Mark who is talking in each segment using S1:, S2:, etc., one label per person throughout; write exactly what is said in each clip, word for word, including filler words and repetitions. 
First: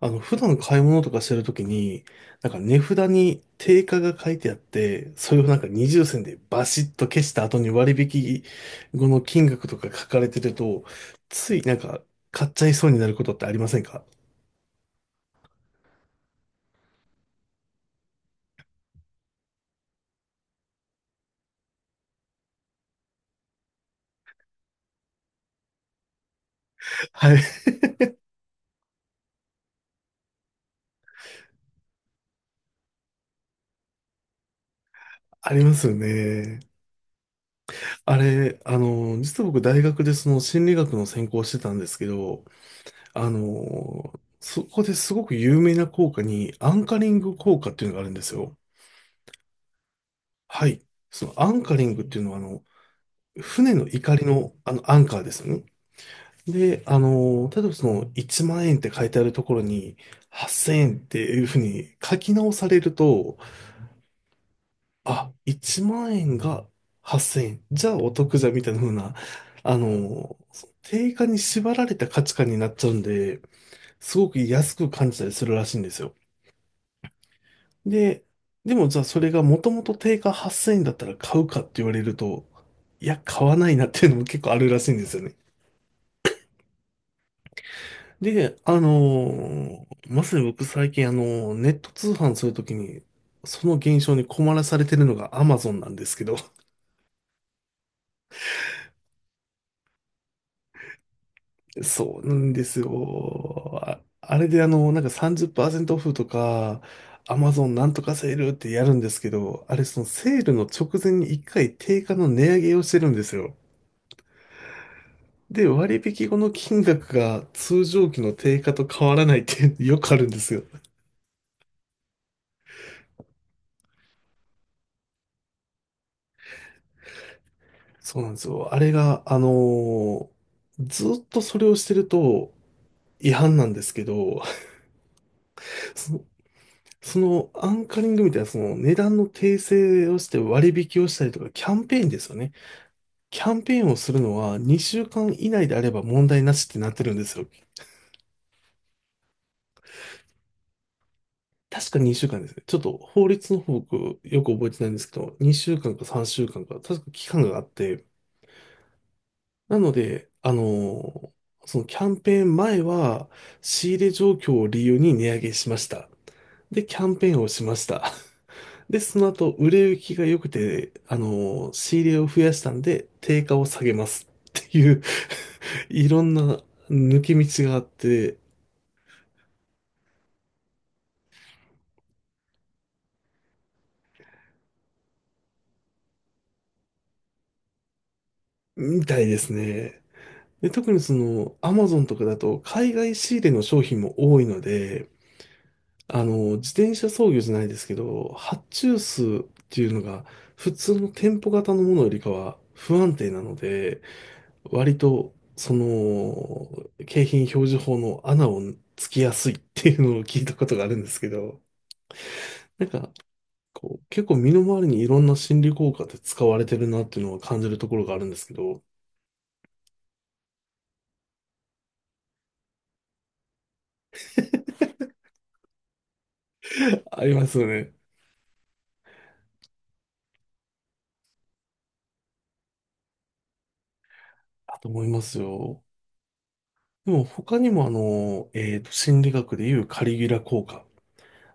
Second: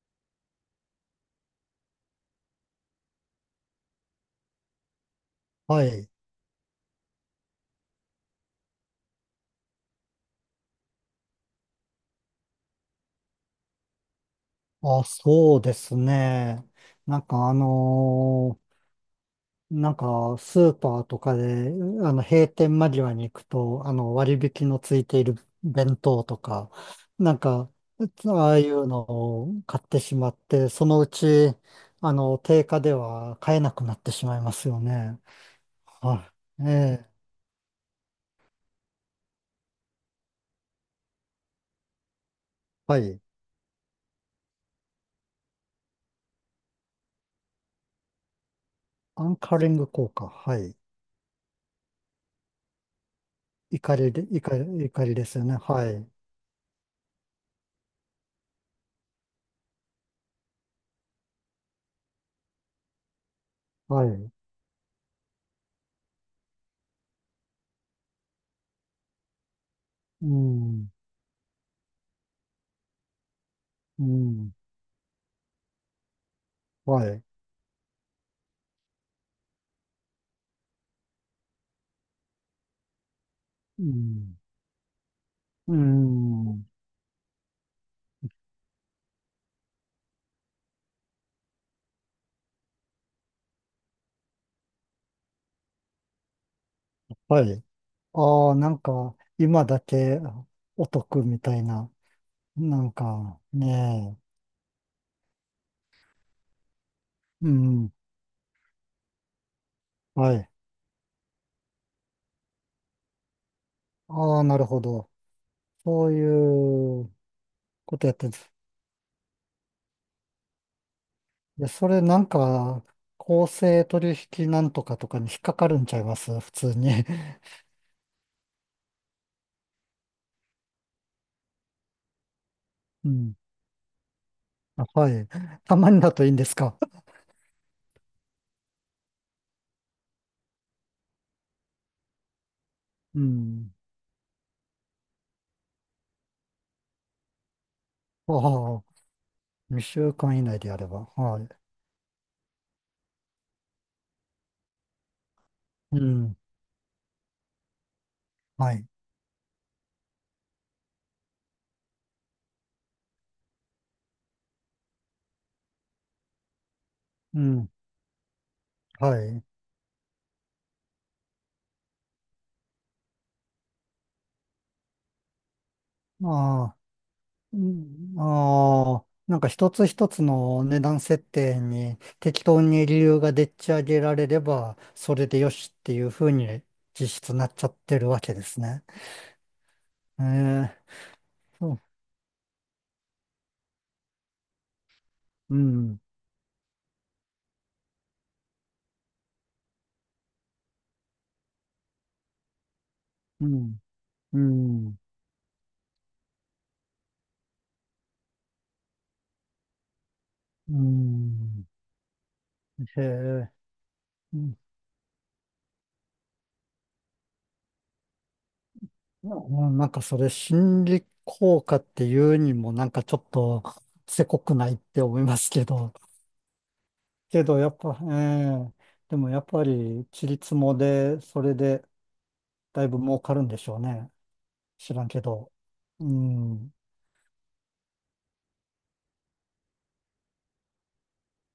S1: あの、普段買い物とかしてるときに、なんか値札に定価が書いてあって、それをなんか
S2: は
S1: 二重
S2: い。
S1: 線でバシッと消した後に割引後の金額とか書かれてると、ついなんか買っちゃいそうになることってありませんか？
S2: あ、そうですね。なんかあのーなんかスーパーとかで、あの、閉店間際に行くと、あの、割引のついている弁当とか、な
S1: はい。
S2: んか、ああいうのを買ってしまって、そのうち、あの、定価では買えなくなってしまいますよね。
S1: ありますよ
S2: は
S1: ね。
S2: い。ええ、
S1: あれ、あの、実は僕大学でその心理学の専攻をしてたんですけど、
S2: はい。
S1: あの、そこですごく有名な効果にアンカリング効果っていうのがあるんですよ。
S2: アンカリング効果。は
S1: は
S2: い。
S1: い。そのアンカリングっていうのはあの、船の
S2: 怒り
S1: 怒
S2: で、
S1: りの、
S2: 怒り、
S1: あのア
S2: 怒
S1: ン
S2: り
S1: カー
S2: で
S1: で
S2: すよ
S1: す
S2: ね。
S1: よね。
S2: はい。
S1: で、あの、例えばそのいちまん円って書いてあるところにはっせんえんっていうふうに書き直されると、
S2: はい。
S1: あ、いちまん円がはっせんえん、じゃあお得じゃんみたいなふうな、あ
S2: う
S1: の、
S2: ん。
S1: 定価に縛られた価値観になっちゃうんで、
S2: う
S1: すごく
S2: ん。
S1: 安く感じたりするらしいんですよ。
S2: はい。
S1: で、でもじゃあそれがもともと定価はっせんえんだったら買うかって言われると、いや、買わない
S2: う
S1: なっていうのも
S2: ん。
S1: 結構あるらしいんですよね。
S2: うん。
S1: で、あのーまさに僕最近あのーネット通販するときに、その現象に困らされてるのが Amazon なんですけど、
S2: はい。ああ、なんか、今だけお得みたい な、
S1: そうなんです
S2: なんか、
S1: よ。あ、
S2: ね
S1: あれであのなんかさんじゅっパーセントオフとか、
S2: え。う
S1: Amazon なん
S2: ん。
S1: とかセールってやるんですけど、あれその
S2: は
S1: セー
S2: い。
S1: ルの直前に一回定価の値上げをしてるんですよ。
S2: ああ、なるほど。
S1: で、割
S2: そう
S1: 引後の金
S2: いう
S1: 額が通
S2: こと
S1: 常
S2: やっ
S1: 期
S2: てるん
S1: の
S2: です。
S1: 定価と変わらないっていうよくあるんですよ。
S2: いや、それなんか、公正取引なんとかとかに引っかかるんちゃいます普通に。
S1: そうなんですよ。あれが、あのーずっとそれをしてると
S2: う
S1: 違
S2: ん。
S1: 反なんですけど、
S2: あ、はい。たま に
S1: そ
S2: だ
S1: の、
S2: といいんですか。
S1: そのアンカリングみたいな、その値段の訂正をして割引をしたりとか、キャンペーンですよね。
S2: う
S1: キャン
S2: ん。
S1: ペーンをするのはにしゅうかん以内であれば問題なしってなってるんですよ。
S2: ああ、にしゅうかん以内でやれば。はい。
S1: 確かにしゅうかんですね。ちょっと法律の方僕よく覚えてないんですけど、にしゅうかん
S2: う
S1: か
S2: ん。
S1: さんしゅうかんかんか、確か期間があって、
S2: はい。
S1: なので、あのーそのキャンペーン前は、仕入れ状況を理由に値上げしました。で、キャンペー
S2: う
S1: ンをし
S2: ん。
S1: ました。で、
S2: は
S1: その
S2: い。
S1: 後、売れ行きが良くて、あのー仕入れを増やしたんで、定価を下げます。っていう いろ
S2: あ
S1: んな
S2: あ。
S1: 抜け道
S2: う
S1: があっ
S2: ん、
S1: て、
S2: ああ、なんか一つ一つの値段設定に適当に理由がでっち上げられれば、それでよしっていうふうに実質なっちゃってるわけですね。
S1: みたいですね。
S2: え
S1: で、
S2: え、
S1: 特にその、ア
S2: そう、
S1: マゾンとかだと、海外仕入れの商品も多いので、
S2: うん、
S1: あの、自転車操業じゃないですけど、発注数っていうのが普通の店舗型のものよりかは不安定な
S2: う
S1: の
S2: ん、
S1: で、
S2: う
S1: 割
S2: ん、
S1: とその景品表示法の穴をつきやすいっていうのを聞いたこ
S2: う
S1: とがあるんですけど、
S2: ん。
S1: なん
S2: へ
S1: か
S2: え、
S1: こう結構
S2: う
S1: 身
S2: ん、
S1: の回りにいろんな心理効果って使われてるなっていうのは感じるところがあるんですけど、
S2: ななんかそれ心理効果っていうにもなんかちょっとせこくないって思いますけど、
S1: あり
S2: け
S1: ます
S2: ど
S1: よ
S2: やっ
S1: ね。
S2: ぱ、ええ、でもやっぱり、ちりつもで、それで、だいぶ儲かるんでしょうね。
S1: だと
S2: 知ら
S1: 思
S2: ん
S1: い
S2: け
S1: ます
S2: ど。
S1: よ。
S2: うん。
S1: でも他にもあの、えっと、心理学でいうカリギュラ効果。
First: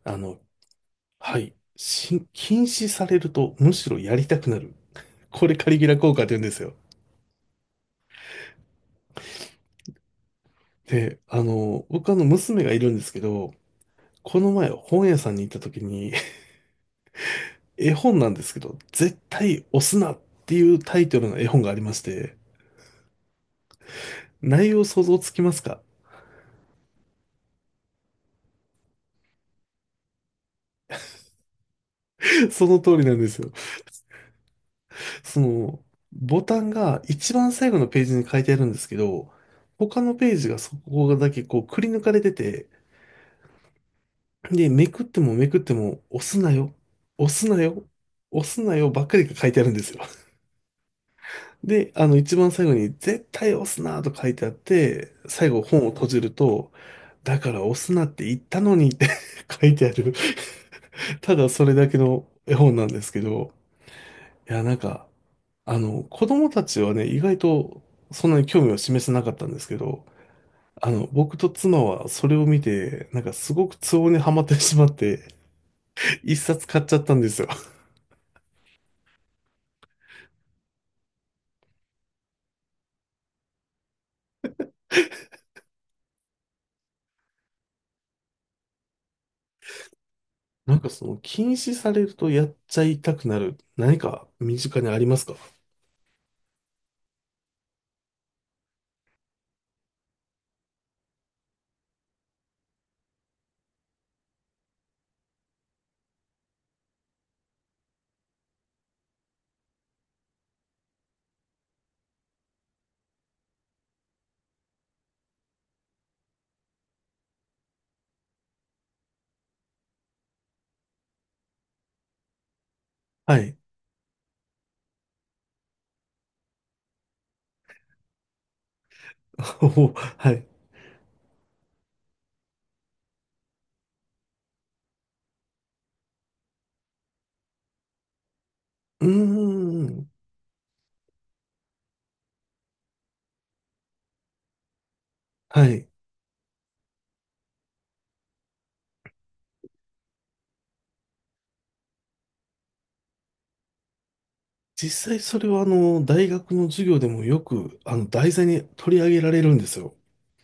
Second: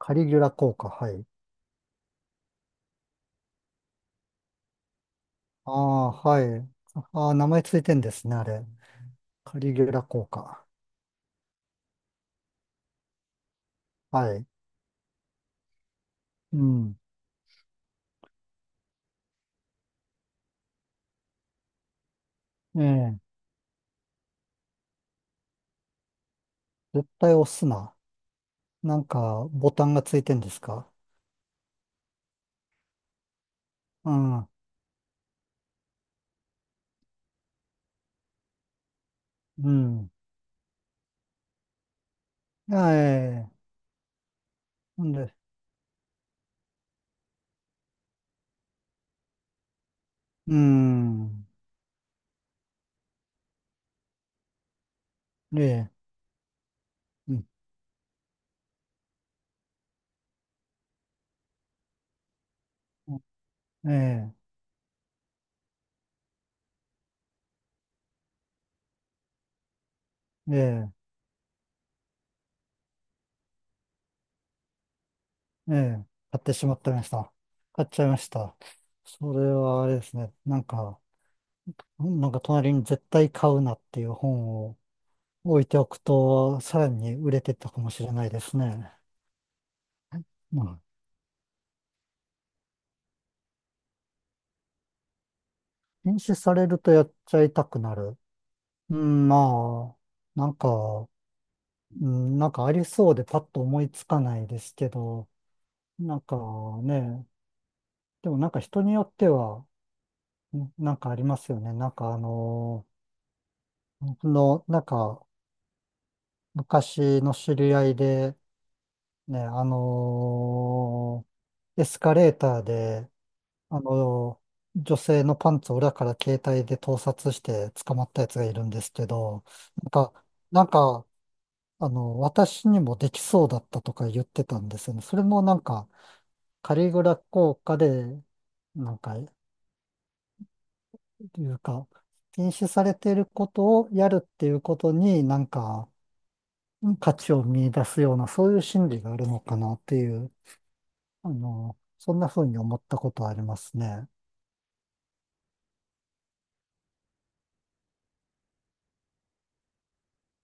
S2: カ
S1: あ
S2: リギ
S1: の、
S2: ュラ効果、はい。
S1: はい。し、禁止されるとむしろやりたくなる。これカ
S2: あ
S1: リギュラ
S2: あ、
S1: 効果って言う
S2: は
S1: んです
S2: い。
S1: よ。
S2: ああ、名前ついてんですね、あれ。カリギュラ効果。
S1: で、あの、僕あの娘がいるんですけど、
S2: は
S1: こ
S2: い。
S1: の前本屋さんに行った時に
S2: うん。
S1: 絵本なんですけど、絶対押すなっていうタイトルの絵本がありまして、
S2: ええ。
S1: 内容想像つきますか？
S2: 絶対押すな。なんか、ボタンがついてんですか？
S1: その通りなんですよ。
S2: うん。
S1: その、ボタンが一番最後のページに書いてあるんですけど、
S2: う
S1: 他
S2: ん。
S1: のページがそこだけこうくり抜かれてて、
S2: いやええ。
S1: で、めく
S2: な
S1: っ
S2: ん
S1: て
S2: で、
S1: もめくっても、押すなよ、押すなよ、押すなよばっかりが書いてあるんですよ。
S2: うん。
S1: で、あの、一番最後に、絶対押すなと書いてあって、最
S2: え
S1: 後本を
S2: え。
S1: 閉じると、
S2: う
S1: だ
S2: ん
S1: から押すなって言ったのにって 書いてある、ただそれだけの絵本なんですけど、
S2: ええ。
S1: いや、なんか、あの、子供たちはね、意外とそんなに興味を示せなかったんですけど、
S2: え
S1: あ
S2: え。
S1: の、僕と妻はそれを見て、なんかすごく都合にはまってしまって、
S2: ええ。
S1: 一
S2: 買って
S1: 冊
S2: しま
S1: 買
S2: っ
S1: っ
S2: た
S1: ちゃ
S2: ま
S1: っ
S2: し
S1: たんで
S2: た。
S1: すよ。
S2: 買っちゃいました。それはあれですね。なんか、なんか隣に絶対買うなっていう本を置いておくと、さらに売れてったかもしれないですね。う
S1: なん
S2: ん。
S1: かその禁止されるとやっちゃいたくなる何か身近にありますか？
S2: 禁止されるとやっちゃいたくなる。うん、まあ、なんか、うん、なんかありそうでパッと思いつかないですけど、なんかね、でもなんか人によっては、んなんかありますよね。なんかあの僕の、なんか昔の知り合いで、ね、あのエスカレーターで、
S1: はい。
S2: あの、女性のパンツを裏から携帯で盗撮して捕まったやつがいるんですけど、なん
S1: お
S2: か、
S1: はい。
S2: なんか、あの、私にもできそうだったとか言ってたんですよね。それもなんか、カリグラ効果で、なん
S1: う
S2: か、い
S1: ーん。
S2: うか、禁止されていることをやるっていうことになん
S1: はい。
S2: か、価値を見出すような、そういう心理があるのかなっていう、あの、そんな風に思ったことはありますね。
S1: 実際それはあの、大学の授業でもよく、あの、題材に取り上げられるんですよ。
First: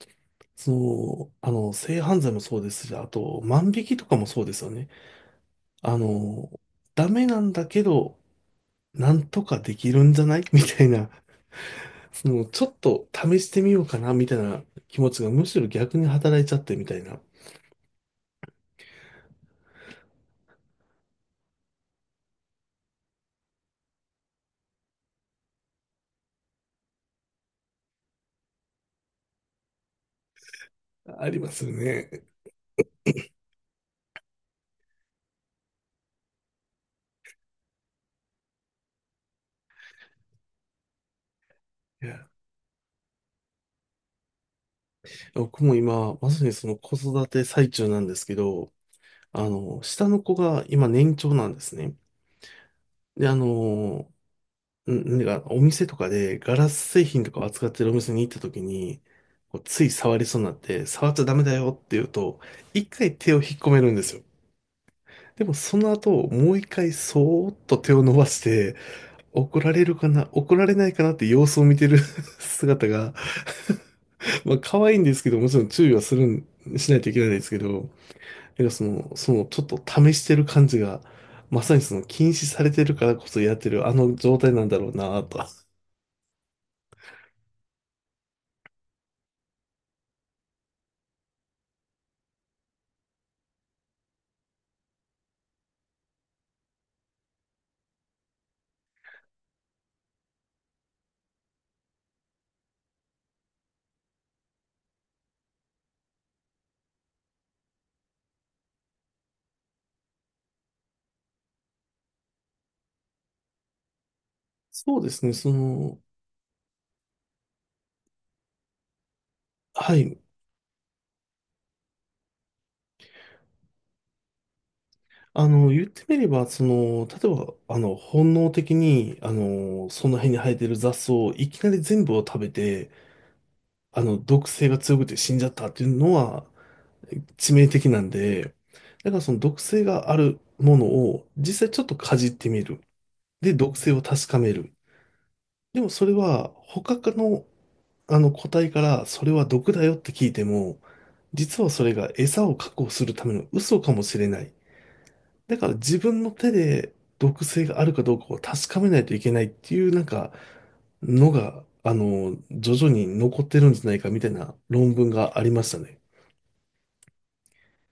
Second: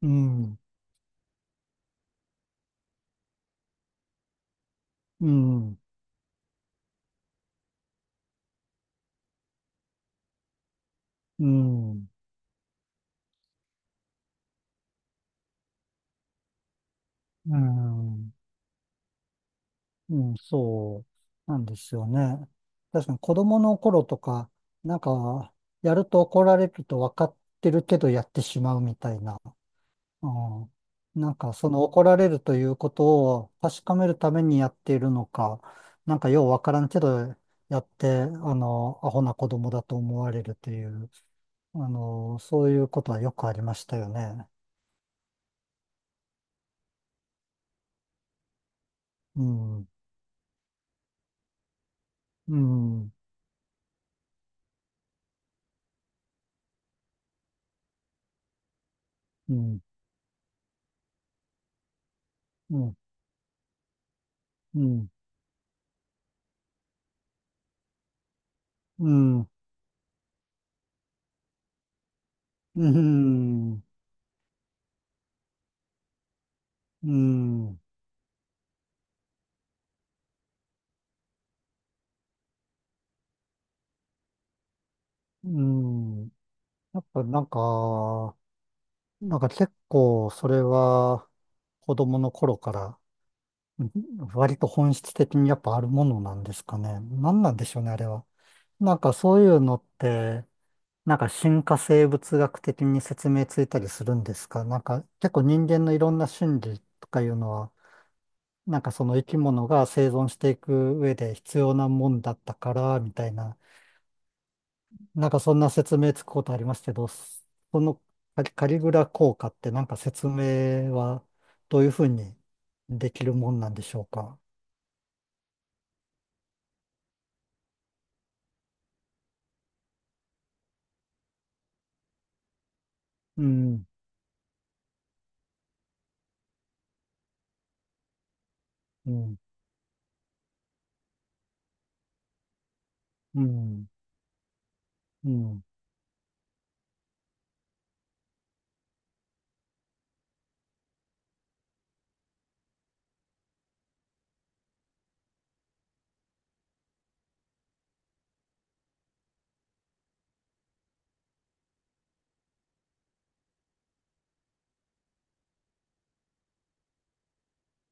S2: うん、
S1: その、あの、性犯罪もそうですし、あと、万引きとかもそうですよね。
S2: うん、
S1: あの、ダメなんだけど、なんとかできるんじゃない みたいな、
S2: うん。
S1: その、ちょっと試してみようかな、みたいな気持ちがむしろ逆に働いちゃってみたいな。
S2: うん、うん、そうなんですよね。確かに子供の頃とか、なんか、やると怒られると分かってるけどやってしまうみたいな。うん、
S1: あ
S2: なん
S1: りま
S2: か、
S1: す
S2: そ
S1: よ
S2: の怒
S1: ね。
S2: られるということを確かめるためにやっているのか、なんかよう分からんけどやって、あの、アホな子供だと思われるという、あ
S1: いや、
S2: の、そういうことはよくありましたよね。
S1: 僕も今、まさにその子育て最中なんですけど、
S2: う
S1: あの、
S2: ん、
S1: 下の子が今年長なんですね。
S2: うん、うん、
S1: で、あの、んなんかお店とかでガラス製品とかを扱ってるお店に行った時に、
S2: う
S1: こう
S2: ん、
S1: つい触りそうになって、触っちゃダメだよって言うと、一回手を引っ込めるんですよ。
S2: うん、
S1: でもその後、もう一回そーっと手を伸ばして、
S2: うん。
S1: 怒られるかな、怒られないかなって様子を見てる
S2: う
S1: 姿が、
S2: ん、
S1: まあ、可愛いんですけど、もちろん注意はするん、しないと
S2: う
S1: いけないですけ
S2: ん、
S1: ど、なんかその、その、ちょっと試してる感じが、まさにその、禁止されてるからこそやってる、あの状態なんだろうなと。
S2: うん。やっぱなんか、なんか結構それは子供の頃からうん割と本質的にやっぱあるものなんですかね。なんなんでしょうね、あれは。なんかそういうのって、なんか進化生物学的に説明ついたりするんですか？なんか結構人間のいろんな心理とかいうのは、なんかその生き物が生存していく上で必要なもんだったから、みたいな。
S1: そうです
S2: なん
S1: ね、
S2: か
S1: そ
S2: そんな
S1: の、
S2: 説明つくことありますけど、そのカリ、カリグラ効果ってなん
S1: は
S2: か
S1: い。
S2: 説明はどういうふうにできるもんなんでしょうか。
S1: あの、言ってみれば、その、例えば、あの、本能的に、あの、その辺に生えてる雑草をいきなり全部を食べて、
S2: うん、
S1: あの、毒性が強くて死んじゃったっていうのは、致命的なんで、だ
S2: う
S1: からそ
S2: ん、
S1: の毒性があるものを実際ちょっとかじってみる。
S2: う
S1: で、毒
S2: ん、
S1: 性を確かめる。
S2: うん、
S1: でもそれは他の、あの個体からそれは毒だよって聞いても、実はそれが餌を確保するための嘘かもしれない。だから自分の手で毒性があるかどうかを確かめないといけないっていうなんかのが、あの、徐々に残ってるんじゃないかみたいな論文がありましたね。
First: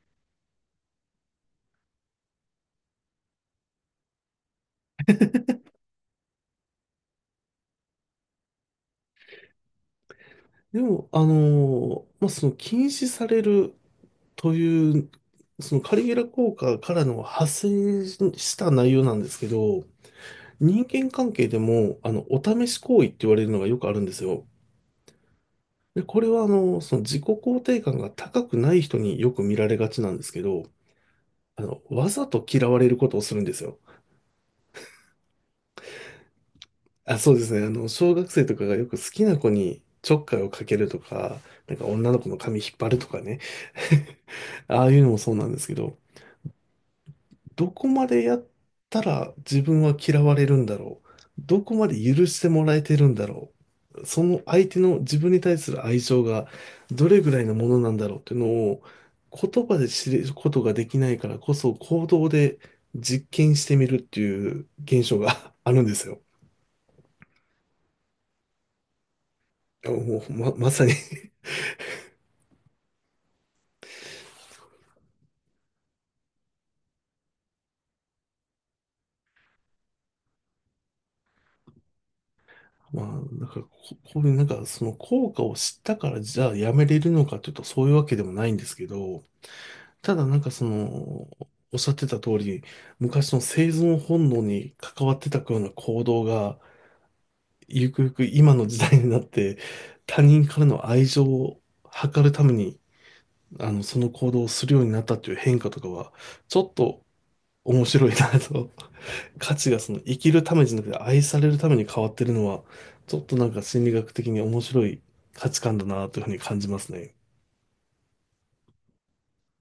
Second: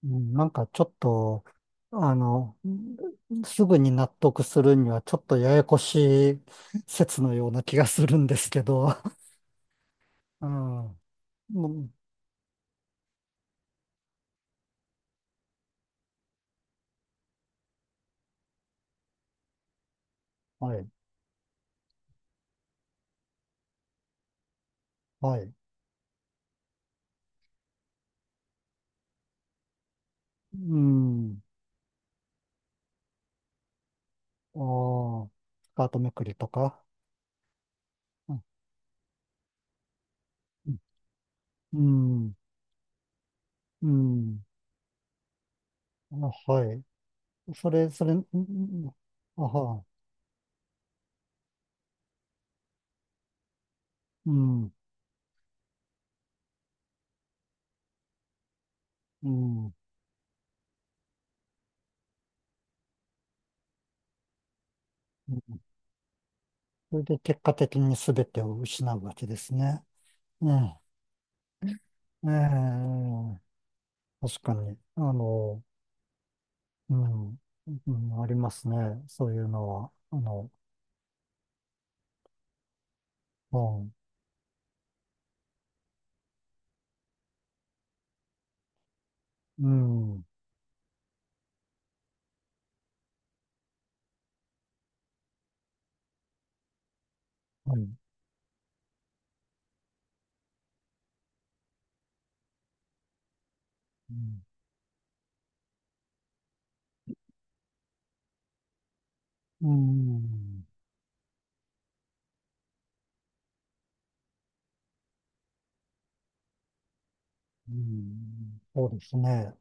S2: うんなんかちょっと、あの、すぐに納得するにはちょっとややこしい説のような気がするんですけど。う
S1: で
S2: ん、
S1: も、あ
S2: うん
S1: の、まあ、その禁止されるという、そのカリゲラ効果からの派生した内容なんですけど、
S2: は
S1: 人
S2: い、
S1: 間関係でも、あの、お試し行為って言われるのがよくあるんですよ。
S2: はい。
S1: で、これは、あの、その自己肯定感が高くない人によく見られがちなんですけ
S2: う
S1: ど、
S2: ん、
S1: あの、わざと嫌われることをするんですよ。
S2: ああ、スカートめくりとか。
S1: あ、そうですね。あの、小学
S2: うん
S1: 生とかがよく好きな子にちょっかいをかけるとか、なん
S2: う
S1: か女の子
S2: ん
S1: の髪引っ張るとかね。
S2: うん。
S1: ああいうのもそうなんですけど、
S2: あ、はい。そ
S1: どこ
S2: れ、そ
S1: ま
S2: れ、ん
S1: でやっ
S2: ん
S1: たら
S2: あ
S1: 自分
S2: は、
S1: は嫌われるんだろう。どこまで許してもらえてるんだろう。そ
S2: う
S1: の相
S2: ん、
S1: 手の自分に対する愛情がどれぐらいのものなんだろうっていうのを
S2: うん。
S1: 言
S2: うん
S1: 葉で知ることができないからこそ行動で実験してみるっていう現象が あるんですよ。
S2: それで結果的に全てを失うわけですね。
S1: もうま、
S2: う
S1: ま
S2: ん。
S1: さに
S2: ええ、確かに。あの、うん、うん、ありますね。そういうのは。あの、
S1: まあ、なんかこ、
S2: う
S1: こういうなんかその効果を知ったからじゃあやめれるのかというとそういうわけでもないんですけど、
S2: ん、う
S1: た
S2: ん、
S1: だなんかその、おっしゃってた通り、昔の生存本能に関わってたような行動が、
S2: は
S1: ゆ
S2: い。
S1: くゆく今の時代になって、他人からの愛情を図るために、あの、その
S2: う
S1: 行
S2: ん、
S1: 動をするようになったっていう変化とかは、ちょっと面白いなと。価
S2: う
S1: 値がその生きるため
S2: ん、
S1: じゃなくて愛されるために変わってるのは、ちょっとなんか心理学的に面白い価値観だなというふうに感じますね。
S2: うんそうですね。